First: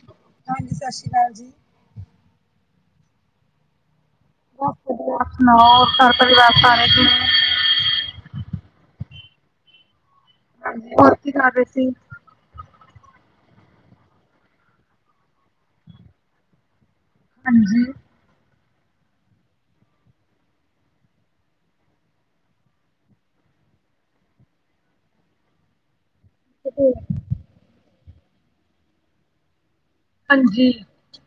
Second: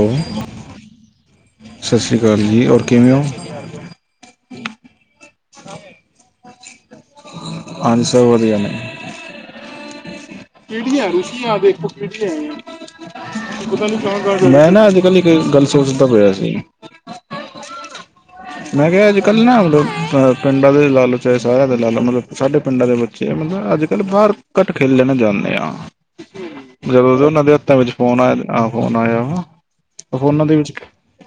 Hello ਹਾਂਜੀ ਸਤਿ ਸ੍ਰੀ ਅਕਾਲ ਜੀ ਸਤਿ ਸ਼੍ਰੀ ਅਕਾਲ ਜੀ ਔਰ ਕਿਵੇਂ ਹੋ ਬਸ ਹੋਰ ਸੁਣਾਓ ਘਰ ਪਰਿਵਾਰ ਸਾਰੇ ਕਿਵੇਂ ਹਾਂਜੀ ਸਬ ਵਧੀਯਾ ਨੇ ਕੀੜੀਆਂ ਹੋਰ ਕੀ ਕਰ ਰੁਸ਼ੀਆਂ ਰਹੇ ਸੀ? ਦੇਖੋ ਫੇਰ ਮੈਂ ਨਾ ਅੱਜ ਕੱਲ ਇੱਕ ਗੱਲ ਸੋਚਦਾ ਪਆ ਸੀ ਹਾਂਜੀ ਮੈਂ ਕਿਹਾ ਅੱਜ ਕੱਲ੍ਹ ਨਾ ਮਤਲਬਹ ਪਿੰਡਾਂ ਦੇ ਲਾ ਲਓ ਚਾਹੇ ਸਾਰਿਆਂ ਦੇ ਲਾ ਲਓ ਮਤਲਬ ਸਾਡੇ ਪਿੰਡਾਂ ਦੇ ਮਤਲਬ ਅੱਜ ਕੱਲ੍ਹ ਬਾਹਰ ਘੱਟ ਖੇਲਣ ਜਾਂਦੇ ਆ ਜਦੋਂ ਉਹਨਾਂ ਦੇ ਹੱਥਾਂ ਵਿੱਚ ਫੋਨ ਆ ਫੋਨ ਆਇਆ ਵ ਫੋਨਾਂ ਦੇ ਹਾਂਜੀ ਵਿੱਚ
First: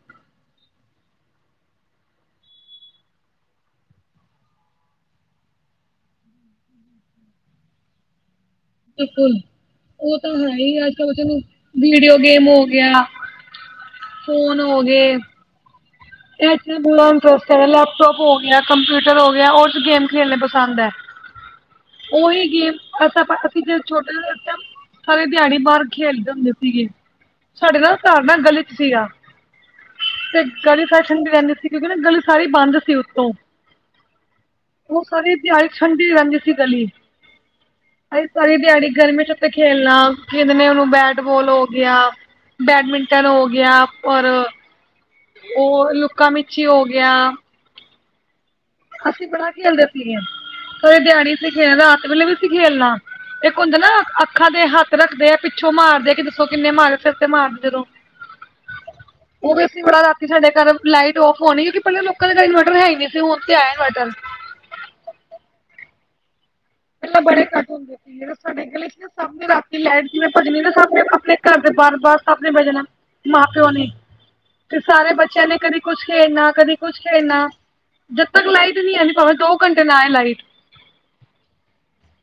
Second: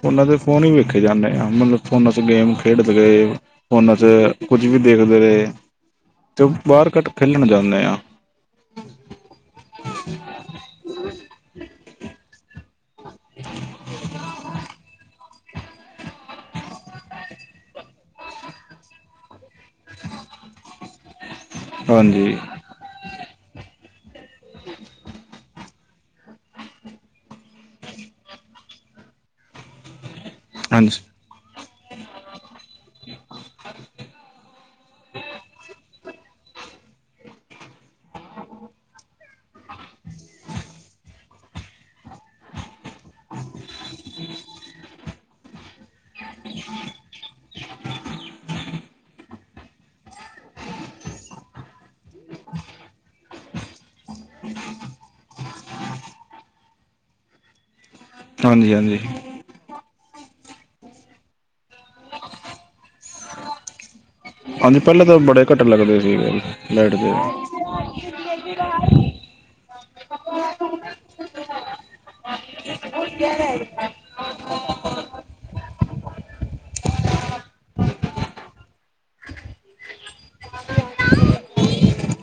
ਉਹਨਾਂ ਦੇ ਫੋਨ ਹੀ ਵੇਖੇ ਜਾਂਦੇ ਆਾਂ ਮਤਲਬ ਫੋਨਾਂ ਚ ਗੇਮ ਖੇਡਦੇ ਰਹੇ ਫੋਨਾਂ ਚ ਕੁਝ ਵੀ ਦੇਖਦੇ ਰਹੇ ਅਤੇ ਉਹ ਬਾਹਰ ਕੱਟ ਖੇਲਣ ਜਾਂਦੇ ਹਾਂ ਬਿਲਕੁਲ, ਉਹ ਤਾਂ ਹੈ ਹੀ। ਅੱਜ-ਕੱਲ ਬੱਚਿਆਂ ਨੂੰ ਵੀਡੀਓ ਗੇਮ ਹੋ ਗਿਆ। ਫੋਨ ਹੋ ਗਏ। ਇਹ ਚ ਬੜਾ ਇੰਟਰਸਟ ਹੈਗਾ ਹੈ। ਲੈਪਟੋਪ ਹੋ ਗਿਆ, ਕੰਪਿਊਟਰ ਹੋ ਗਿਆ। ਉਹ ਗੇਮ ਖੇਲਣੀ ਪਸੰਦ ਹੈ। ਹਾਂਜੀ ਉਹੀ ਗੇਮ ਅਸਾ ਪਤਾ ਸੀ ਅਸੀਂ ਜਦੋਂ ਛੋਟੇ ਜ ਸਾਰੀ ਦਿਹਾੜੀ ਬਾਹਰ ਖੇਡ ਦੇ ਹੁੰਦੇ ਸੀਗੇ। ਸਾਡੇ ਨਾਲ ਘਰ ਨਾ ਗਲੀ ਸੀਗਾ ਤੇ ਹਾਂਜੀ ਫੈਸ਼ਨ ਚ ਰਹਿੰਦੀ ਸੀ ਕਿਉਂਕਿ ਨਾ ਗਲੀ ਸਾਰੀ ਬੰਦ ਸੀ ਉੱਤੋਂ। [unintelligible] ਉਹ ਸਾਰੀ ਦਿਹਾੜੀ ਠੰਡੀ ਰਹਿੰਦੀ ਸੀ ਗਲੀ। ਅਸੀਂ ਸਾਰੀ ਦਿਹਾੜੀ ਗਰਮੀ ਚ ਉੱਤੇ ਖੇਲਣਾ ਖੇਡਣੇ ਨੂੰ ਬੈਟਬਾਲ ਹੋ ਗਿਆ। ਬੈਡਮਿੰਟਨ ਹੋ ਗਿਆ ਔਰ ਉਹ ਲੁੱਕਾਂ ਮਿਚੀ ਹੋ ਗਿਆ। ਅਸੀਂ ਬੜਾ ਖੇਲਦੇ ਸੀਗੇ। ਸਾਰੀ ਦਿਹਾੜੀ ਅਸੀਂ ਖੇਲਨਾ ਰਾਤ ਵੇਲੇ ਵੀ ਸੀ ਖੇਲਨਾ। ਇੱਕ ਹੁੰਦਾ ਨਾ ਅੱਖਾਂ ਦੇ ਹੱਥ ਰੱਖਦੇ ਆ, ਪਿੱਛੋਂ ਮਾਰਦੇ ਕਿ ਦੱਸੋ ਕਿੰਨੇ ਮਾਰਿਆ, ਸਿਰ ਤੇ ਮਾਰਦੇੋ ਜਦੋਂ। [unintelligible] ਹਾਂਜੀ-ਹਾਂਜੀ ਉਹ ਵੀ ਅਸੀਂ ਬੜਾ ਰਾਤੀ ਸਾਡੇ ਘਰ ਲਾਈਟ ਔਫ ਹੋਣੀ ਕਿਉਂਕਿ ਪਹਿਲਾ ਲੋਕਾਂ ਦੇ ਘਰ ਇਨਵਰਟਰ ਹੈ ਨਹੀਂ ਸੀ ਹੁਣ ਤੇ ਆਯੇ ਇਨਵਰਟਰ ਹਾਂਜੀ ਪਹਿਲੇਾਂ ਤਾਂ ਬੜੇ ਘੱਟ ਲੱਗਦੇ ਸੀ ਲਾਈਟ ਦੇ ਪਹਿਲਾਂ ਬੜੇ ਘੱਟ ਹੁੰਦੇ ਸੀਗੇ ਨਾ ਸਾਡੇ ਗਲੇ ਸਭ ਨੇ ਰਾਤੀ ਲਾਈਟ ਜਿਵੇਂ ਭੱਜਣੀ ਤੇ ਸਾਹਣੇ ਆਪਣੇ ਘਰ ਦੇ ਬਾਹਰ-ਬਾਹਰ ਸਭ ਨੇ ਬੈ ਜਾਣਾ ਮਾਂ-ਪਿਓ ਨੇ ਤੇ ਸਾਰੇ ਬੱਚਿਆਂ ਨੇ, ਕਦੇ ਕੁਛ ਖੇਡਣਾ, ਕਦੇ ਕੁੱਛ ਖੇਡਣਾ। ਜਦ ਤੱਕ ਲਾਈਟ ਨਹੀਂ ਹੈ, ਭਾਵੇਂ ਦੋ ਘੰਟੇ ਨਾ ਆਏ ਲਾਈਟ।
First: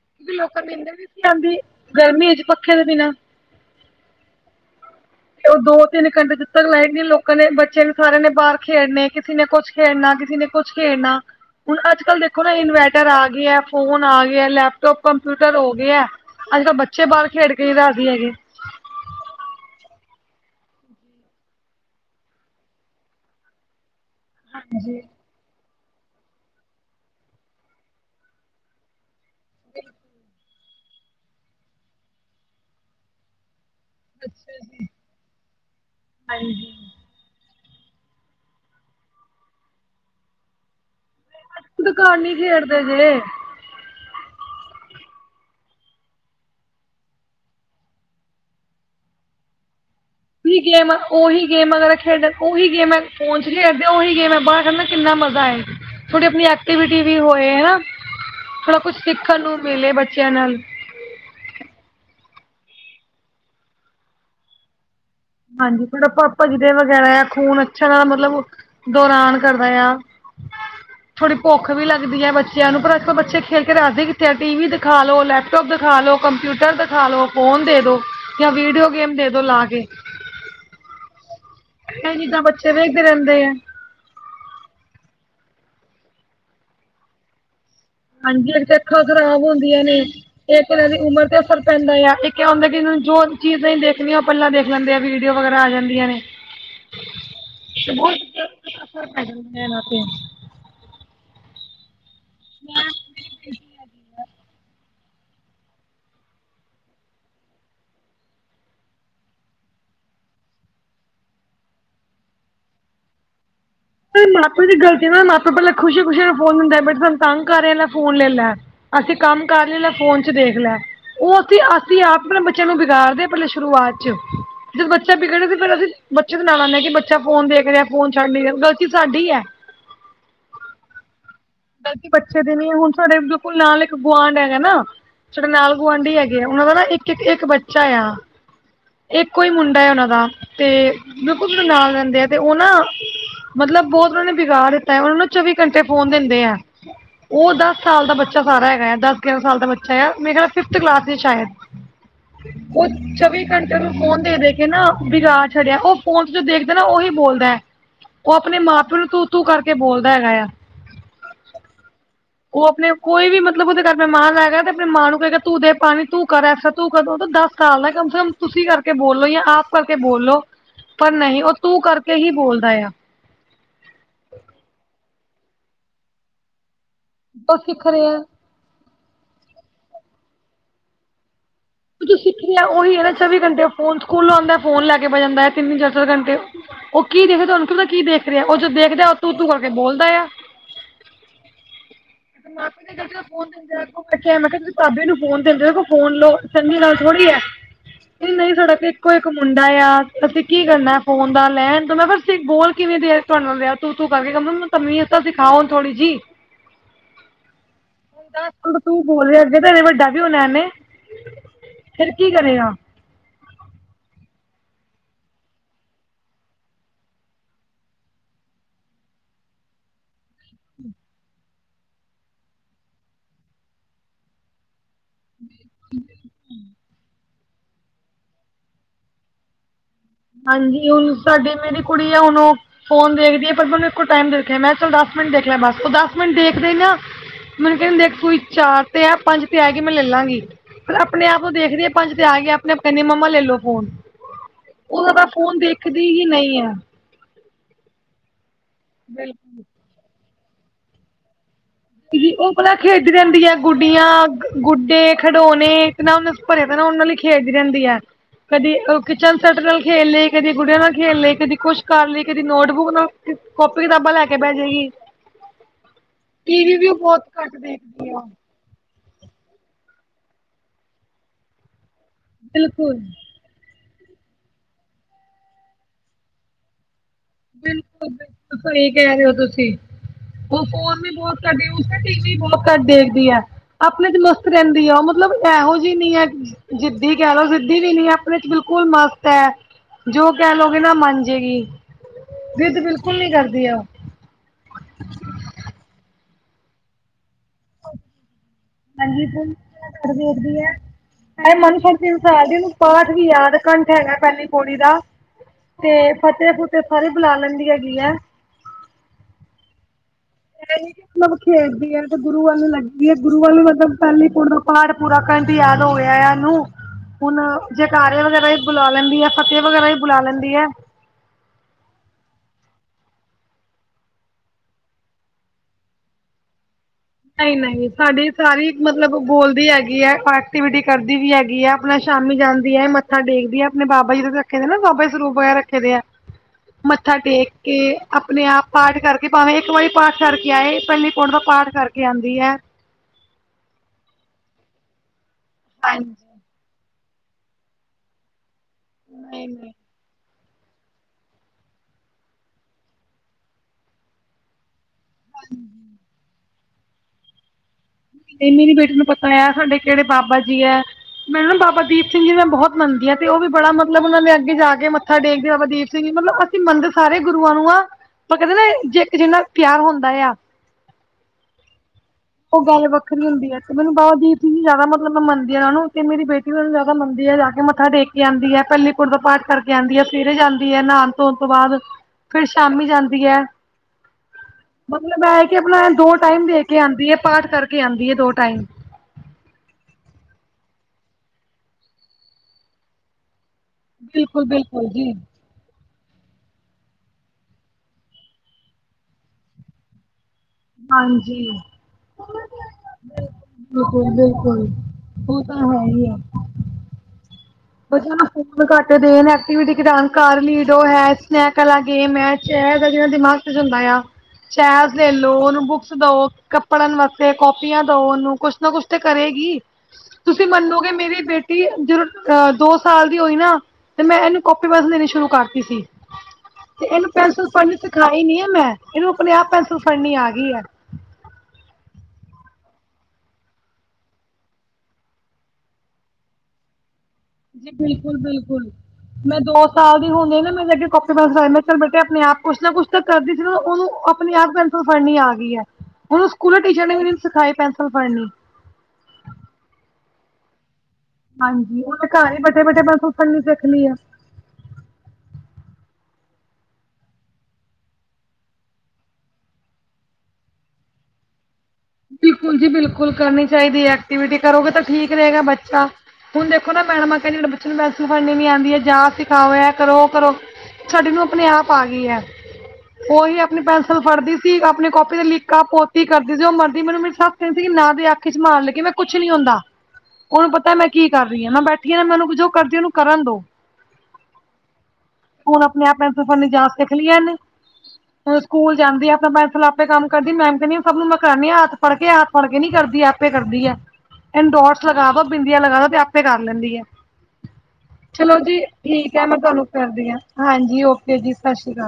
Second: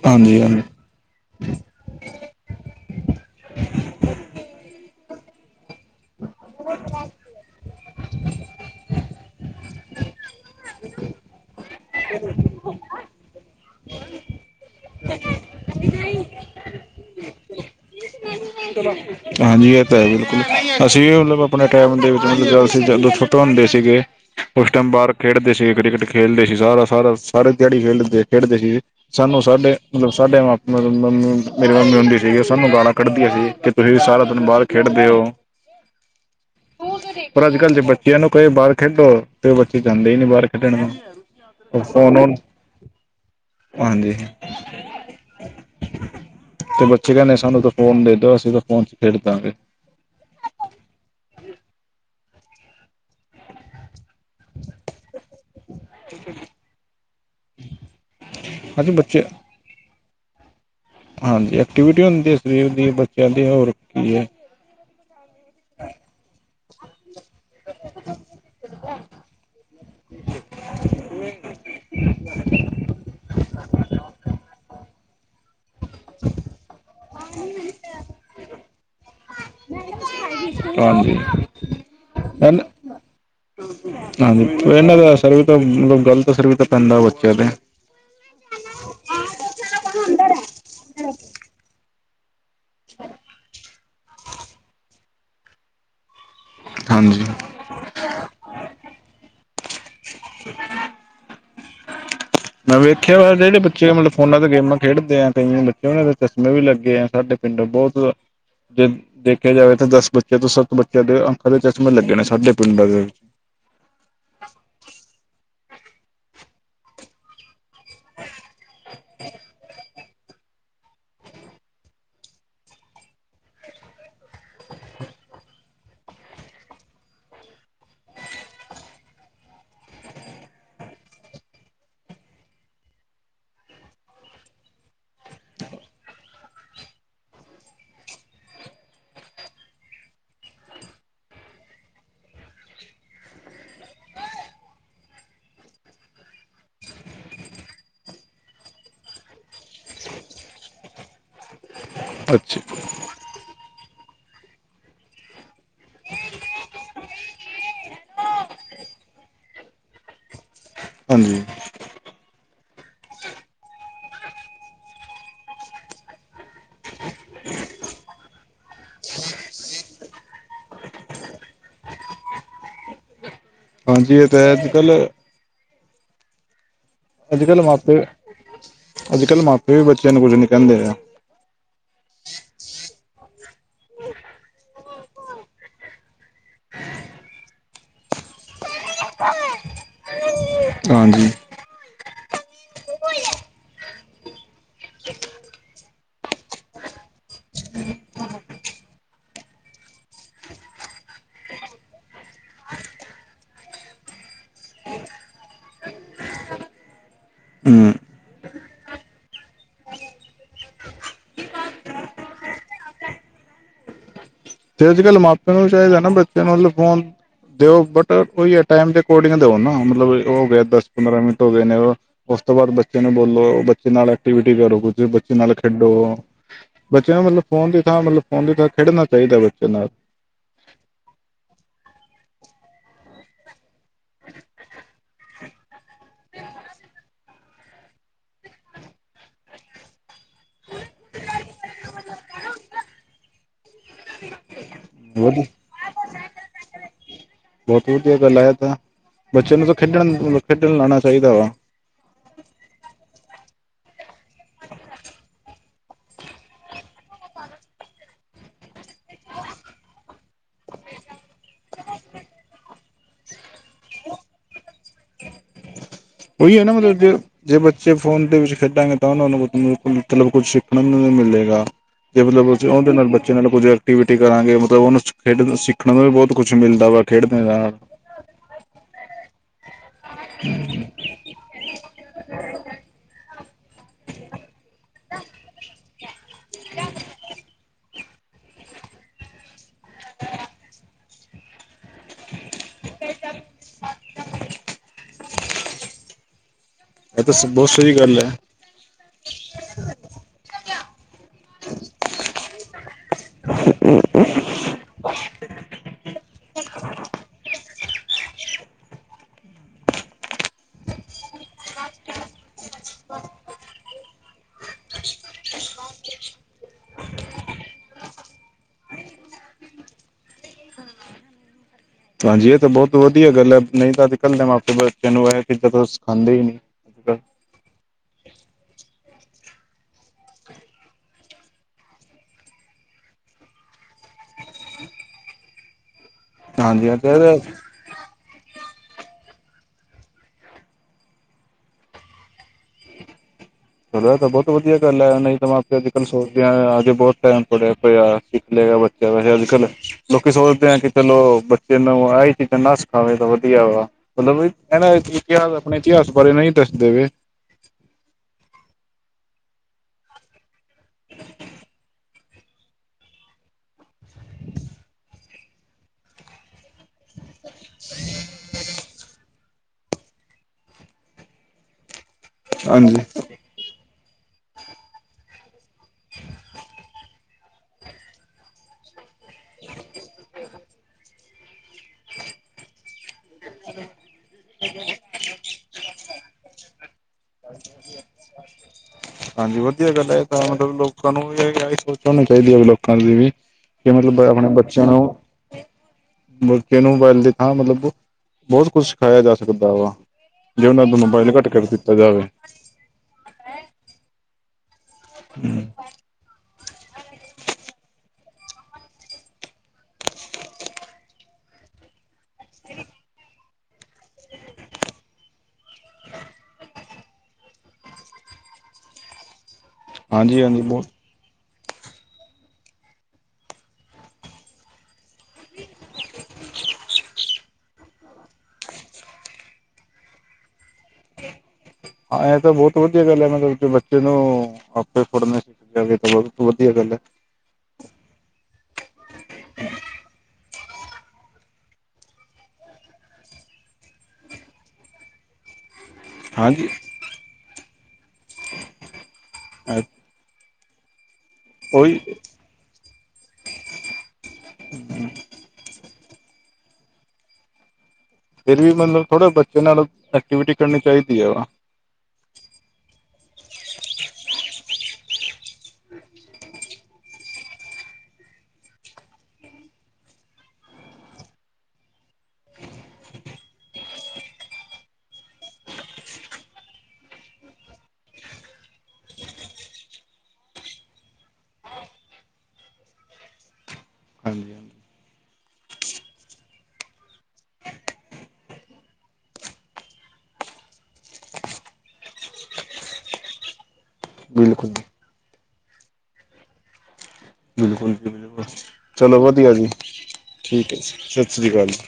ਹਾਂਜੀ ਲੋਕਾਂ ਹਾਂਜੀ ਨੂੰ ਨਿੰਦਰ ਵੀ ਨੀ ਆਂਦੀ, ਗਰਮੀ ਚ ਪੱਖੇ ਦੇ ਬਿਨਾਂ। ਤੇ ਉਹ ਦੋ-ਤਿੰਨ ਘੰਟੇ ਜਦ ਤੱਕ ਲਾਈਟ ਨੀਂ। ਲੋਕਾਂ ਨੇ, ਬੱਚਿਆਂ ਨੇ ਸਾਰਿਆਂ ਨੇ ਬਾਹਰ ਖੇਡਣੇ ਕਿਸੇ ਨੇ ਕੁੱਛ ਖੇਡਣਾ ਕਿਸੇ ਨੇ ਕੁੱਛ ਖੇਡਣਾ। ਹੁਣ ਅੱਜ-ਕਲ ਦੇਖੋ ਨਾ, ਇਨਵੈਟਰ ਆ ਗਿਐ, ਫੋਨ ਆ ਗਿਐ, ਲੈਪਟੋਪ, ਕੰਪਿਊਟਰ ਹੋ ਗਿਐ। ਅੱਜ-ਕੱਲ ਬੱਚੇ ਬਾਹਰ ਖੇਡ ਕੇ ਹੀ ਰਾਜੀ ਹੈਗੇ। [unintelligible] ਹਾਂਜੀ। ਇਹ ਤਾਂ ਹੈ, ਬਿਲਕੁਲ ਅਸੀਂ ਮਤਲਬ ਆਪਣੇ ਟਾਈਮ ਦੇ ਵਿੱਚ ਅਸੀਂ ਜਦੋਂ ਛੋਟੇ ਹੁੰਦੇ ਸੀਗੇ। ਉਸ ਟੈਮ ਬਾਹਰ ਖੇਡਦੇ ਸੀ, ਕ੍ਰਿਕਟ ਖੇਡਦੇ ਸੀ। ਸਾਰਾ-ਸਾਰਾ ਸਾਰੇ ਦਿਹਾੜੀ ਖੇਡਦੇ-ਖੇਡਦੇ ਸੀ ਸਾਨੂੰ ਸਾਡੇ ਮਤਲਬ ਸਾਡੇ ਮਾਪ ਮਤਲਬ ਮੰਮੀ ਮੇਰੀ ਮੰਮੀ ਹੁੰਦੀ, ਸੀਗੀ ਸਾਨੂੰ ਗਾਲ੍ਹਾ ਕੱਢਦੀ ਸੀ। ਕਿ ਤੁਸੀਂ ਤੁਨ ਅੱਛਾ ਬਾਹਰ ਜੀ, ਖੇਡਦੇ ਹੋ। ਹਾਂਜੀ। ਪਰ ਅੱਜ ਕੱਲ ਜੇ ਬੱਚਿਆਂ ਨੂੰ ਕਹੇ ਬਾਹਰ ਖੇਡੋ, ਤੇ ਉਹ ਬੱਚੇ ਜਾਂਦੇ ਹੀ ਨੀ ਬਾਹਰ ਖੇਡਣ ਨੂੰ। ਅੱਜ-ਕੱਲ ਘਰ ਫੋਨ ਨੀ ਹੁਨ ਖੇਡਦੇ ਜੇ। ਹਾਂਜੀ। ਤੇ ਬੱਚੇ ਕਹਿੰਦੇ ਸਾਨੂੰ ਤੇ ਫੋਨ ਦੇਦੋ, ਅਸੀਂ ਤਾਂ ਫੋਨ ਚ ਖੇਡ ਦਾਂਗੇ। ਉਹੀ ਗੇਮ, ਉਹੀ ਗੇਮ ਅਗਰ ਖੇਡਣ। ਉਹੀ ਗੇਮ ਹੈ ਫੋਨ ਚ ਖੇਡਦੇ, ਉਹੀ ਗੇਮ ਹੈ ਬਾਹਰ ਜਾਨਾ ਕਿੰਨਾ ਮਜ਼ਾ ਆਏ। ਥੋੜ੍ਹੀ ਆਪਣੀ ਐਕਟੀਵਿਟੀ ਵੀ ਹੋਏ ਹਨਾ। ਥੋੜਾ ਹਾਂਜੀ ਕੁਛ ਬੱਚੇ ਸਿੱਖਣ ਨੂੰ ਮਿਲੇ ਬੱਚਿਆਂ ਨਾਲ। ਹਾਂਜੀ। ਐਕਟੀਵਿਟੀ ਹੁੰਦੀ ਹੈ, ਸਰੀਰ ਦੀ, ਬੱਚਿਆਂ ਦੀ ਹੋਰ ਕੀ ਹੈ। ਹਾਂਜੀ ਥੋੜਾ ਭੱਜਦੇ ਵਗੈਰਾ ਆ, ਖੂਨ ਅੱਛਾ ਨਾਲ ਮਤਲਬ ਦੌਰਾਨ ਕਰਦਾ ਆ। ਥੋੜ੍ਹੀ ਭੁੱਖ ਵੀ ਲੱਗਦੀ ਹੈ ਬੱਚਿਆਂ ਨੂੰ। ਪਰ ਅੱਜ ਕਲ ਬੱਚੇ ਖੇਲ ਕੇ ਰਾਜੀ ਕਿੱਥੇ ਆ, ਟੀਵੀ ਦਿਖਾ ਲਓ, ਲੈਟ ਲੈਪਟੋਪ ਦਿਖਾ ਲੋ, ਕੰਪਿਊਟਰ ਦਿਖਾ ਲੋ, ਫੋਨ ਦੇ ਦੋ ਜਾਂ ਵੀਡੀਓ ਗੇਮ ਦੇ ਦੋ ਲਾ ਕੇ। ਹਾਂਜੀ। ਇਹ ਜਿੱਦਾਂ ਹਨ ਬੱਚੇ ਵੇਖਦੇ ਰਹਿੰਦੇ ਆ। ਹਾਂਜੀ। ਇਹਨਾਂ ਦਾ ਅਸਰ ਵੀ ਤਾਂ ਮਤਲਬ ਗ਼ਲਤ ਅਸਰ ਵੀ ਤਾਂ ਪੈਂਦਾ ਬੱਚਿਆਂ ਤੇ। ਹਾਂਜੀ। ਅੱਖਾਂ ਖ਼ਰਾਬ ਹੁੰਦੀਆਂ ਨੇ, ਇਕ ਇਹਨਾਂ ਦੀ ਉਮਰ ਤੇ ਅਸਰ ਪੈਂਦਾ ਆ। ਕ ਹੁੰਦਾ ਕਿ ਜੋ ਚੀਜ਼ ਨਹੀਂ ਦੇਖਣੀ, ਹੋ ਉਹ ਪਹਿਲਾਂ ਦੇਖ ਲੈਂਦੇ ਆ ਵੀਡੀਓ ਵਗੈਰਾ ਆ ਜਾਂਦੀਆਂ ਨੇ। ਹਾਂਜੀ। [inaudible] [unintelligible] ਮੈਂ ਵੇਖਿਆ ਹੋਇਆ, ਜਿਹੜੇ ਬੱਚੇ ਮਤਲਬ ਫੋਨਾਂ ਤੇ ਗੇਮਾਂ ਖੇਡਦੇ ਆ ਕਈ ਬੱਚੇ, ਉਹਨਾਂ ਦੇ ਚਸ਼ਮੇ ਵੀ ਲੱਗੇ ਆ ਸਾਡੇ ਪਿੰਡ ਬਹੁਤ। ਜੇ ਦੇਖਿਆ ਜਾਵੇ ਤਾਂ ਦਸ ਬੱਚਿਆਂ ਤੋਂ ਸੱਤ ਬੱਚਿਆਂ ਦੇ ਅੱਖਾਂ ਦੇ ਚਸ਼ਮੇ ਲੱਗੇ ਨੇ, ਸਾਡੇ ਪਿੰਡਾਂ ਦੇ। ਮਾਪੇ ਦੀ ਗਲਤੀ ਆ ਨਾ, ਮਾਪੇ ਪਹਿਲਾ ਖੁਸ਼ੀਆਂ- ਖੁਸ਼ੀਆਂ ਨੂੰ ਫੋਨ ਦਿੰਦੇ ਆ ਬੈਠੇ ਨੂੰ ਤੰਗ ਕਰ ਰਿਹਾ ਫੋਨ ਲੈ ਲੈ, ਅਸੀਂ ਕੰਮ ਕਰ ਰਹੇ ਆਂ ਲੈ ਲੈ ਫੋਨ ਚ ਦੇਖ ਲੈ। ਉਹ ਅਸੀਂ- ਅਸੀਂ ਆਪਣੇ ਬੱਚਿਆਂ ਨੂੰ ਵਿਗਾੜਦੇ ਆਂ, ਪਹਿਲਾਂ ਸ਼ੁਰੂਆਤ ਚ। ਜਦੋਂ ਬੱਚਾ ਵਿਗੜਿਆ ਤੇ ਫੇਰ ਅਸੀਂ ਬੱਚੇ ਦੇ ਨਾਂ ਲਾਂਦੇ ਹਾਂ, ਕਿ ਬੱਚਾ ਫੋਨ ਦੇਖ ਰਿਹਾ, ਫੋਨ ਛੱਡ ਨੀ ਰਿਹਾ, ਗਲਤੀ ਸਾਡੀ ਐ। ਗ਼ਲਤੀ ਬੱਚੇ ਦੀ ਨੀ ਐ, ਹੁਣ ਸਾਡੇ ਬਿਲਕੁਲ ਨਾਲ ਇੱਕ ਗੁਆਂਢ ਹੈਗਾ ਨਾ ਜਿਹੜੇ ਨਾਲ ਗੁਆਂਢੀ ਹੈਗੇ ਆ, ਉਹਨਾਂ ਦਾ ਨਾ ਇੱਕ- ਇੱਕ ਬੱਚਾ ਆ। ਇੱਕੋ ਹੀ ਮੁੰਡਾ ਐ ਉਹਨਾਂ ਦਾ, ਤੇ ਬਿਲਕੁਲ ਮੈਨੂੰ ਨਾਲ ਰਹਿੰਦੇ ਆ, ਤੇ ਉਹ ਨਾ ਮਤਲਬ ਬਹੁਤ ਉਹਨਾਂ ਨੇ ਬਿਗਾੜ ਦਿੱਤਾ, ਉਹ ਨਾ ਉਹਨੂੰ ਚੌਵੀ ਘੰਟੇ ਫੋਨ ਦਿੰਦੇ ਐ। ਉਹ ਦਸ ਸਾਲ ਦਾ ਬੱਚਾ ਸਾਰਾ ਹੈਗਾ ਆ। ਦਸ, ਗਿਆਰਾਂ ਸਾਲ ਦਾ ਬੱਚਾ ਆ, ਮੇਰਾ ਖਿਆ ਫਿਫਥ ਕਲਾਸ ਚ ਸ਼ਾਇਦ? ਅੱਛਾ [unintelligible] ਚੌਵੀ ਘੰਟਿਆਂ ਨੂੰ ਫੋਨ ਦੇ ਦੇ ਕੇ ਨਾ ਬਿਗਾੜ ਛੱਡਿਆ। ਉਹ ਫੋਨ ਤੇ ਜੋ ਦੇਖਦਾ ਨਾ, ਉਹੀ ਬੋਲਦਾ ਹੈ। ਉਹ ਆਪਣੇ ਮਾਂਪਿਓ ਨੂੰ ਤੂੰ ਤੂੰ ਕਰਕੇ ਬੋਲਦਾ ਹੈਗਾ ਆ। ਹਾਂਜੀ। ਉਹ ਆਪਣੇ ਕੋਈ ਵੀ ਮਤਲਬ ਉਹਦੇ ਘਰ ਮਹਿਮਾਨ ਆਏਗਾ ਤੇ ਆਪਣੀ ਮਾਂ ਨੂੰ ਕਹਿਗਾ ਤੂੰ ਦੇ ਪਾਣੀ, ਤੂੰ ਕਰ ਐਸਾ, ਤੂੰ ਕਰ ਦ ਦੱਸ ਦਾ ਕਮ ਸੇ ਕਮ ਤੁਸੀਂ ਕਰਕੇ ਬੋਲੋ, ਜਾਂ ਆਪ ਕਰਕੇ ਬੋਲੋ। ਪਰ ਨਹੀਂ, ਉਹ ਤੂੰ ਕਰਕੇ ਹੀ ਬੋਲਦਾ ਆ। ਹਾਂਜੀ ਇਹ ਤਾ ਹੈ, ਅੱਜ -ਕੱਲ ਅੱਜ ਉਹ -ਕੱਲ ਸਿੱਖ ਮਾਪੇ, ਰਿਹਾ ਅੱਜ -ਕੱਲ ਮਾਪੇ ਵੀ ਬੱਚਿਆਂ ਨੂੰ ਕੁਝ ਨੀ ਕਹਿੰਦੇ ਆ। ਸਿੱਖ ਰਿਹਾ ਉਹੀ ਹੈ ਨਾ ਚੌਵੀ ਘੰਟੇ ਫੋਨ, ਸਕੂਲੋਂ ਆਉਂਦਾ ਫੋਨ ਲੈ ਕੇੈ ਬਹਿ ਜਾਂਦਾ ਐ, ਤਿੰਨ- ਤਿੰਨ ਚਾਰ -ਚਾਰ ਘੰਟੇ। ਉਹ ਕੀ ਦੇਖਦੇ ਤੁਹਾਨੂੰ ਕੀ ਪਤਾ ਕੀ ਦੇਖ ਰਿਹਾ, ਉਹ ਜਦ ਦੇਖਦਾ ਆ ਤੂੰ- ਤੂੰ ਕਰਕੇ ਬੋਲਦਾ ਆ। ਹਾਂਜੀ, [inaudible] ਫੋਨ ਦਿੰਦੇ ਮੈਂ ਕਿਹਾ, ਮੈਂ ਕਿਹਾ ਤੁਸੀਂ ਸਾਬੇ ਨੂੰ ਫੋਨ ਦਿੰਦੇ ਓ, ਦੇਖੋ ਫੋਨ ਲੋ ਚੰਗੀ ਗੱਲ ਥੋੜ੍ਹੀ ਐ। ਨਹੀਂ -ਨਹੀਂ ਸਾਡਾ ਇੱਕੋ ਇੱਕ ਮੁੰਡਾ ਆ, ਅਸੀਂ ਕੀ ਕਰਨਾ ਫੋਨ ਦਾ ਲੈਣ ਦੋ, ਮੈਂ ਪਰ ਬੋਲ ਕਿਵੇਂ ਦੇ ਆ। ਤੁਹਾਨੂੰ ਲਿਆ ਤੂੰ- ਤੂੰ ਕਰ, ਤਮੀਜ਼ ਤਾਂ ਸਿਖਾਓ ਥੋੜ੍ਹੀ ਜਹੀ। ਹੂੰ ਦੱਸ ਤੂੰ ਬੋਲ ਰਿਹਾ, ਅੱਗੇ ਤੈਂ ਤੂੰ ਵੱਡਾ ਵੀ ਹੋਣਾ ਇਹਨੇ, ਫੇਰ ਕੀ ਕਰੇਗਾ। ਤੇ ਅੱਜ -ਕੱਲ੍ਹ ਮਾਪਿਆਂ ਨੂੰ ਵੀ ਚਾਹੀਦਾ ਨਾ, ਮਤਲਬ ਬੱਚਿਆਂ ਨੂੰ ਫੋਨ ਦਿਓ ਬਟ ਉਹੀ ਹੈ ਟਾਈਮ ਦੇ ਅਕੋਰਡਿੰਗ ਦਿਓ ਨਾ, ਮਤਲਬ ਉਹ ਹੋ ਗਿਆ ਦਸ ਪੰਦਰਾਂ ਮਿੰਟ ਹੋ ਗਏ ਨੇ, ਉਹ ਉਸ ਤੋਂ ਬਾਅਦ ਬੱਚੇ ਨੂੰ ਬੋਲੋ, ਬੱਚੇ ਨਾਲ ਐਕਟੀਵਿਟੀ ਕਰੋ ਕੁਝ, ਬੱ ਬੱਚੇ ਨਾਲ ਖੇਡੋ, ਬੱਚਿਆਂ ਨੂੰ ਮਤਲਬ ਫੋਨ ਦੀ ਥਾਂ ਮਤਲਬ ਫੋਨ ਦੀ ਥਾਂ ਖੇਡਣਾ ਚਾਹੀਦਾ, ਬੱਚੇ ਨਾਲ। ਹਾਂਜੀ, ਹੁਣ ਸਾਡੀ ਮੇਰੀ ਕੁੜੀ ਆ ਹੁਣ ਉਹ ਫੋਨ ਦੇਖਦੀ ਆ, ਪਰ ਮੈਂ ਉਹਨੂੰ ਇੱਕੋ ਟਾਈਮ ਦਿੰਦੀ ਆਂ, ਮੈਂ ਚਲ ਦਸ ਮਿੰਟ ਦੇਖ ਲੈ ਬਸ, ਉਹ ਦਸ ਮਿੰਟ ਦੇਖਦੇ ਨਾ ਮੈਨੂੰ ਕਹਿੰਦੇ ਦੇਖ ਸੂਈ ਚਾਰ ਤੇ ਐ, ਪੰਜ ਤੇ ਆਏਗੀ ਮੈਂ ਲੈ ਲਾਂਗੀ। ਫੇਰ ਆਪਣੇ ਆਪ ਨੂੰ ਦੇਖਦੀਏ ਪੰਜ ਤੇ ਆ ਗਿਆ, ਆਪਣੇ ਆਪ ਕਹਿੰਦੀ ਮੰਮਾ ਲੈ ਲੋ ਫੋਨ। ਜ਼ਾਦਾ ਵਧੀਆ ਫੋਨ ਦੇਖਦੀ ਹੀ ਨਹੀਂ ਐ। ਬਹੁਤ ਵਧੀਆ ਗੱਲ ਐ ਇਹ ਤਾਂ, ਬਿਲਕੁਲ ਬੱਚੇ ਨੂੰ ਤਾਂ ਖੇਡਣ- ਖੇਡਣ ਲਾਣਾ ਚਾਹੀਦਾ ਵਾ। ਉਹ ਪਲਾ ਖੇਡਦੀ ਰਹਿੰਦੀ ਐ, ਗੁੱਡੀਆਂ, ਗੁੱਡੇ ਖਿਡੋਣੇ ਤੇ ਨਾ ਉਹਨੂੰ ਭਰਿਆ ਤਾਂ ਨਾ ਉਹਨਾਂ ਲਈ ਖੇਡਦੀ ਰਹਿੰਦੀ ਐ। ਕਦੀ ਕਿਚਨ ਸੈੱਟ ਨਾਲ ਖੇਲ ਲਏ, ਕਦੀ ਗੁੜੀਆਂ ਨਾਲ ਖੇਡ ਲਏ, ਕਦੀ ਕੁਛ ਕਰ ਲਏ, ਕਦੀ ਨੋਟਬੁੱਕ ਨਾਲ ਕਾਪੀ ਕਿਤਾਬਾਂ ਲੈ ਕੇ ਬਹਿ ਜੇਗੀ। ਉਹੀ ਹੈ ਨਾ ਮਤਲਬ, ਬਹੁਤ ਘੱਟ ਜੇ ਬੱਚੇ ਦੇਖਦੀ ਆ ਫੋਨ ਦੇ ਵਿੱਚ ਖੇਡਾਂਗੇ ਤਾਂ ਉਹਨਾਂ ਨੂੰ ਮਤਲਬ ਕੁੱਝ ਸਿੱਖਣ ਨੂੰ ਮਿਲੇਗਾ, ਜੇ ਮਤਲਬ ਉਹਦੇ ਬਿਲਕੁਲ ਨਾਲ ਬੱ ਜਿਹਨਾਂ ਨੂੰ ਕੁਝ ਐਕਟੀਵਿਟੀ ਕਰਾਂਗੇ, ਮਤਲਬ ਉਹਨਾਂ ਨੂੰ ਖੇਡਣ ਨੂੰ, ਸਿੱਖਣ ਨੂੰ ਵੀ ਬਹੁਤ ਕੁਛ ਮਿਲਦਾ ਵਾ। ਖੇਡਦੇ ਨਾਲ ਬਿਲਕੁਲ- ਬਿਲਕੁਲ ਸਹੀ ਕਹਿ ਰਹੇ ਹੋ ਤੁਸੀਂ, ਉਹ ਫੋਨ ਫੋਨ ਵੀ ਬਹੁਤ ਘੱਟ ਯੂਜ਼, ਟੀ ਵੀ ਵੀ ਬਹੁਤ ਘੱਟ ਦੇਖਦੀ ਐ। ਆਪਣੇ ਚ ਮਸਤ ਰਹਿੰਦੀ ਆ ਉਹ ਮਤਲਬ ਇਹੋ ਜਿਹੀ ਨਹੀਂੀ ਹੈ ਜਿੱਦੀ ਕਹਿ ਲਓ ਸਿੱਧ ਵੀ ਨੀ ਹੈ ਆਪਣੇ ਚ ਬਿਲਕੁਲ ਮਸਤ ਐ ਜੋ ਕਹਿ ਲੋਓਗੇ ਨਾ ਮੰਨ ਜਾੇਗੀ। ਜਿੱਦ ਬਿਲਕੁਲ ਨੀ ਕਰਦੀ ਐ ਓ [inaudible] ਇਹ ਤਾਂ ਸ ਬਹੁਤ ਸਹੀ ਗੱਲ ਐ [unintelligible] ਤਕਰੀਬਨ ਸਾਢੇ ਤਿੰਨ ਸਾਲ ਦੀ ਹੈ। ਪਾਠ ਵੀ ਯਾਦ ਐ ਕੰਠ ਹੈਗਾ ਪਹਿਲੀ ਪੌੜੀ ਦਾ ਤੇ ਫਤਿਹ ਫੂਤੇ ਸਾਰੀ ਬੁਲਾ ਲੈਂਦੀ ਹੈਗੀ ਐ ਮਤਲਬ ਖੇਡਦੀ ਏ ਤੇ ਗੁਰੂ ਵੱਲ ਨੂੰ ਲੱਗੀ ਐ ਗੁਰੂ ਵੱਲ ਨੂੰ ਮਤਲਬ ਪਹਿਲੀ ਪੌੜੀ ਦਾ ਪਾਠ ਪੂਰਾ ਕੰਠ ਯਾਦ ਹੋ ਗਿਆ ਇਹਨੂੰ ਹੁਣ ਜੈਕਾਰੇ ਵਗੈਰਾ ਹੀ ਬੁਲਾ ਲੈਂਦੀ ਹੈ, ਫਤਿਹ ਵਗੈਰਾ ਹੀ ਬੁਲਾ ਲੈਂਦੀ ਹੈ ਹਾਂਜੀ ਇਹ ਤਾਂ ਬਹੁਤ ਵਧੀਆ ਗੱਲ ਐ ਨਹੀਂ ਤਾਂ ਅੱਜ ਕੱਲ ਦੇ ਮਾਪੇ ਬੱਚਿਆਂ ਨੂੰ ਇਹ ਕਿਵੇ ਦਾ ਸਿਖਾਂਦੇ ਈ ਨਹੀਂ ਨਹੀਂ ਨਹੀਂ ਸਾਡੀ ਸਾਰੀ ਮਤਲਬ ਬੋਲਦੀ ਹੈਗੀ ਹੈ, ਐਕਟੀਵਿਟੀ ਕਰਦੀ ਵੀ ਹੈਗੀ ਹੈ। ਆਪਣਾ ਸ਼ਾਮੀ ਜਾਂਦੀ ਐ ਮੱਥਾ ਟੇਕਦੀ ਐ, ਆਪਣੇ ਬਾਬਾ ਜੀ ਰੱਖੇ ਦੇ ਨਾ, ਬਾਬਾ ਸਰੂਪ ਵਗੈਰਾ ਰੱਖੇ ਦੇ ਆ। ਹਾਂਜੀ ਮੱਥਾ ਹਾਂਜੀ ਟੇਕ ਕੇ ਆਪਣੇ ਆਪ ਪਾਠ ਕਰਕੇ ਭਾਵੇਂ ਇੱਕ ਵਾਰੀ ਪਾਠ ਕਰਕੇ ਆਏ, ਪਹਿਲੀ ਪੌੜੀ ਦਾ ਪਾਠ ਕਰਕੇ ਆਂਦੀ ਐ। ਚਲੋ ਇਹ ਤਾਂ ਬਹੁਤ ਵਧੀਆ ਗੱਲ ਐ, ਨਹੀਂ ਤਾਂ ਆਪੇ ਅੱਜ- ਕੱਲ੍ਹ ਹਾਂਜੀ ਸੋਚ ਅੱਜ ਬਹੁਤ ਟਾਈਮ ਪੜਿਆ ਪਇਆ, ਸਿੱਖ ਲੇਗਾ ਬੱਚਾ ਅੱਜ- ਕੱਲ੍ਹ ਲੋਕੀ ਸੋਚਦੇ ਆ ਕਿ ਚਲੋ ਬੱਚੇ ਨੂੰ ਆਹੀ ਚੀਜ਼ਾਂ ਨਾ ਸਿਖਾਵੇ, ਤਾਂ ਵਧੀਆ ਵਾ। ਮਤਲਬ ਇ ਇਤਿਹਾਸ ਆਪਣੇ ਇਤਿਹਾਸ ਬਾਰੇ ਨਹੀਂ ਦੱਸਦੇ ਵੇ ਤੇ ਮੇਰੀ ਬੇਟੀ ਨੂੰ ਪਤਾ ਏ ਸਾਡੇ ਕਿਹੜੇ ਬਾਬਾ ਜੀ ਐ ਮੈਂ ਨਾ ਬਾਬਾ ਦੀਪ ਸਿੰਘ ਜੀ ਮੈਂ ਬਹੁਤ ਮੰਨਦੀ ਹਾਂ ਤੇ ਉਹ ਵੀ ਬੜਾ ਮਤਲਬ ਉਹਨਾਂ ਨੇ ਅੱਗੇ ਜਾ ਕੇ ਮੱਥਾ ਟੇਕਦੇ ਬਾਬਾ ਦੀਪ ਸਿੰਘ ਜ ਮਤਲਬ ਮੰਨਦੇ ਸਾਰੇ ਗੁਰੂਆਂ ਨੂੰ ਆ ਪਰ ਕਹਿੰਦੇ ਨਾ ਜੇ ਇੱਕ ਜਿਸ ਨਾਲ ਪਿਆਰ ਹੁੰਦਾ ਆ ਉਹ ਗੱਲ ਹਾਂਜੀ ਵੱਖਰੀ ਹੁੰਦੀ ਹੈ ਤੇ ਮੈਨੂੰ ਬਾਬਾ ਦੀਪ ਸਿੰਘ ਜ਼ਿਆਦਾ ਮਤਲਬ ਮ ਮੰਨਦੀ ਊਨਾ ਨੂੰ ਤੇ ਮੇਰੀ ਬੇਟੀ ਓ ਨੂੰ ਜਿਆਦਾ ਮੰਨਦੀ ਆ ਜਾ ਕੇ ਮੱਥਾ ਟੇਕ ਆਉਂਦੀ ਹੈ ਪਹਿਲੀ ਪੌੜੀ ਦਾ ਪਾਠ ਕਰਕੇ ਆਉਂਦੀ ਹੈ ਫੇਿਰ ਜਾਂਦੀ ਹੈ ਨਹਾਣ ਧੋਣ ਤੋਂ ਬਾਅਦ ਫਰ ਸ਼ਾਮੀ ਜਾਂਦੀ ਐ ਮਤਲਬ ਐ ਏ ਕਿ ਆਪਣਾ ਦੋ ਟਾਈਮ ਦੇ ਕੇ ਆਂਦੀ ਹੈ। ਪਾਠ ਕਰਕੇ ਆਉਂਦੀ ਏ ਦੋ ਟਾਈਮ। ਹਾਂਜੀ ਵਧੀਆ ਗੱਲ ਹੈ ਇਹ ਤਾਂ ਮਤਲਬ ਲੋਕਾਂ ਨੂੰ ਵੀ ਇਹ ਆਹੀ ਸੋਚ ਹੋਣੀ ਚਾਹੀਦੀ ਹੈ ਵੀ ਲੋਕਾਂ ਦੀ ਵੀ ਕਿ ਮਤਲਬ ਬਿਲਕੁਲ ਆਪਣੇ ਬੱਚਿਆਂ ਬਿਲਕੁਲ ਨੂੰ ਜੀ ਬ ਨੂੰ ਬੈਲ ਦੀ ਥਾਂ ਮਤਲਬ ਬਹੁਤ ਕੁਸ਼ ਸਿਖਾਇਆ ਜਾ ਸਕਦਾ ਵਾ। ਜੇ ਉਹਨਾਂ ਦਾ ਮੋਬਾਇਲ ਹਾਂਜੀ ਘੱਟ ਕਰ ਦਿੱਤਾ ਜਾਵੇ ਬਿਲਕੁਲ ਬਿਲਕੁਲ ਉਹ ਤਾਂ ਹੈ ਹੀ ਐ ਬੱਚਿਆਂ ਨੂੰ ਫੋਨ ਘੱਟ ਦੇਣ ਐਕਟੀਵਿਟੀ ਖਿਡਾਨ ਘਰ ਲੀਡੋ ਹੈ, ਸਨੈਕ ਆਲਾ ਗੇਮ ਐ। ਏ ਵਾ ਜਿਵੇ ਦਿਮਾਗ ਚ ਹੁੰਦਾ ਆ ਚੇਸ ਲੈ ਲੋ ਓਨੂੰ ਬੁੱਕਸ ਦਓ ਪੜਨ ਵਾਸਤੇ ਕਾਪੀਆ ਦਓ ਉਹਨੂੰ ਕੁਛ ਨਾ ਕੁਛ ਤੇ ਕਰੇਗੀ। ਹਾਂਜੀ ਤੁਸੀਂ ਹਾਂਜੀ ਬਹੁਤ ਮੰਨੋਗੇ ਮੇਰੀ ਬੇਟੀ ਜ਼ਰ ਅਹ ਦੋ ਸਾਲ ਦੀ ਹੋਈ ਨਾ ਤੇ ਮੈਂ ਇਹਨੂੰ ਕਾਪੀ ਪੈਂਸਲ ਦੇਣੀ ਸ਼ੁਰੂ ਕਰਤੀ ਸੀ ਤੇ ਇਹਨੂੰ ਪੈਨਸਿਲ ਫੜਨੀ ਸਿਖਾਈ ਨੀ ਆ ਮੈਂ ਇਹਨੂੰ ਆਪਣੇ ਆਪ ਪੈਨਸਿਲ ਫੜਨੀ ਆ ਗੀ ਐ। ਹਾਂ ਇਹ ਤਾਂ ਬਹੁਤ ਵਧੀਆ ਗੱਲ ਹੈ ਮਤਲਬ ਕਿ ਬੱਚੇ ਨੂੰ ਆਪੇ ਫੜਨੇ ਵਧੀਆ ਗੱਲ ਹੈ ਜੀ ਬਿਲਕੁਲ ਬਿਲਕੁਲ ਮੈਂ ਦੋ ਸਾਲ ਦੀ ਹੁੰਦਿਆਂ ਨਾ ਮੈ ਇਹਦੇ ਅੱਗੇ ਕਾਪੀ ਪੈਨਸਲ ਰ ਮ ਚਲ ਬੇਟੇ ਆਪਣੇ ਆਪ ਕੁਛ ਨਾ ਕੁਛ ਤਾਂ ਕਰਦੀ ਸੀ ਉਹਨੂੰ ਆਪਣੀ ਆਪ ਪੈਨਸਲ ਫੜਨੀ ਆ ਗਈ ਏ ਹੁਣ ਸਕੂਲੇ ਹਾਂਜੀ ਟੀਚਰ ਨੇ ਵੀ ਨੀ ਸਿਖਾਈ ਪੈਸਲ ਫੜਨੀ ਐ ਹਾਂਜੀ ਉਹਦੇ ਘਰ ਹੀ ਬੈਠੇ ਬੈਠੇ ਪੈਨਸਲ ਫੜਨੀ ਸਿੱਖ ਲਈ ਏ ਫੇਿਰ ਵੀ ਮਤਲਬ ਥੋੜਾ ਬੱਚੇ ਨਾਲ ਐਕਟੀਵਿਟੀ ਕਰਨੀ ਚਾਹੀਦੀ ਐ ਵਾ। ਬਿਲਕੁਲ ਜੀ ਬਿਲਕੁਲ ਕਰਨੀ ਚਾਹੀਦੀ ਹੈ ਐਕਟੀਵਿਟੀ ਕਰੋਗੇ ਤਾਂ ਠੀਕ ਰਹੇਗਾ ਬੱਚਾ ਹੁਣ ਦੇਖੋ ਨਾ ਮੈਡਮਆ ਕਹਿੰਦੀਆ ਤੁਹਾਡੇ ਬੱਚੇ ਨੂੰ ਪੈਨਸਲ ਫੜਨੀ ਨੀ ਆਉਂਦੀ ਐ ਜਾਚ ਸਖਾਓ ਇਹ ਕਰੋ ਉਹ ਕਰੋ ਸਾਡੇ ਨੂੰ ਆਪਣੇ ਆਪ ਆ ਗਈ ਹੈ ਉਹੀ ਆਪਣੀ ਪੈਨਸਿਲ ਫੜਦੀ ਸੀ ਆਪਣੀ ਕਾਪੀ ਤੇ ਲੀਕਾ ਪੋਤੀ ਕਰਦੀ ਸੀ ਉਹ ਮਰਦੀ ਮੈਨੂੰ ਮੈੂੰ ਸੱਸ ਕਹਿੰ ਸੀ ਕਿ ਨਾ ਦੇ ਆਖੀ ਚ ਮਾਰ ਲੱਗੇ ਮੈਂ ਕੁੱ ਨੀਉਂਦਾ ਉਹਨੂੰ ਪਤਾ ਮੈਂ ਕੀ ਕਰ ਰਹੀ ਹਾਂ ਮੈਂ ਬੈਠੀ ਹ ਨਾ ਮੈਂਨੂੰ ਜੋ ਕਰਦੀ ਉਹਨੂੰ ਕਰਨ ਦੋ ਹਾਂਜੀ ਹਾਂਜੀ ਹੁਣ ਆਪਣੇ ਆਪ ਪੈਨਸਿਲ ਫੜਨ ਦੀ ਜਾਚ ਸਿੱਖ ਲਈਏ ਨੇ ੁਣ ਸਕੂਲ ਜਾਂਦੀ ਆ ਆਪਣਾ ਪੈਸਲ ਆਪੇ ਕੰਮ ਕਰਦੀ ਮੈੈਂ ਕਹਿੰਦੀ ਹਾਂ ਸਭ ਨੂੰ ਮੈਂ ਕਰਾਂਦੀ ਹ ਆ ਹੱਥ ਫੜਕੇ ਹੱਥ ਫੜ ਕੇ ਨੀ ਕਰਦੀ ਆਪੇ ਕਰਦੀ ਹੈ ਬਿਲਕੁਲ ਇਡੋਟਸ ਲਗਾ ਵ ਬਿੰਦੀਆਂ ਲਗਾ ਦ ਤੇ ਆਪੇ ਕਰ ਲੈਂਦੀ ਆ ਬਿਲਕੁਲ ਜੀ ਬਿਲਕੁਲ ਚਲੋ ਵਧੀਆ ਤੁਹਾਨੂੰ ਜੀ ਕਰਦੀ ਹਾਂ ਠੀਕ ਹੈ ਹਾਂਜੀ ਜੀ ਓਕੇ ਸਤਿ ਸ਼੍ਰੀ ਅਕਾਲ ਜੀ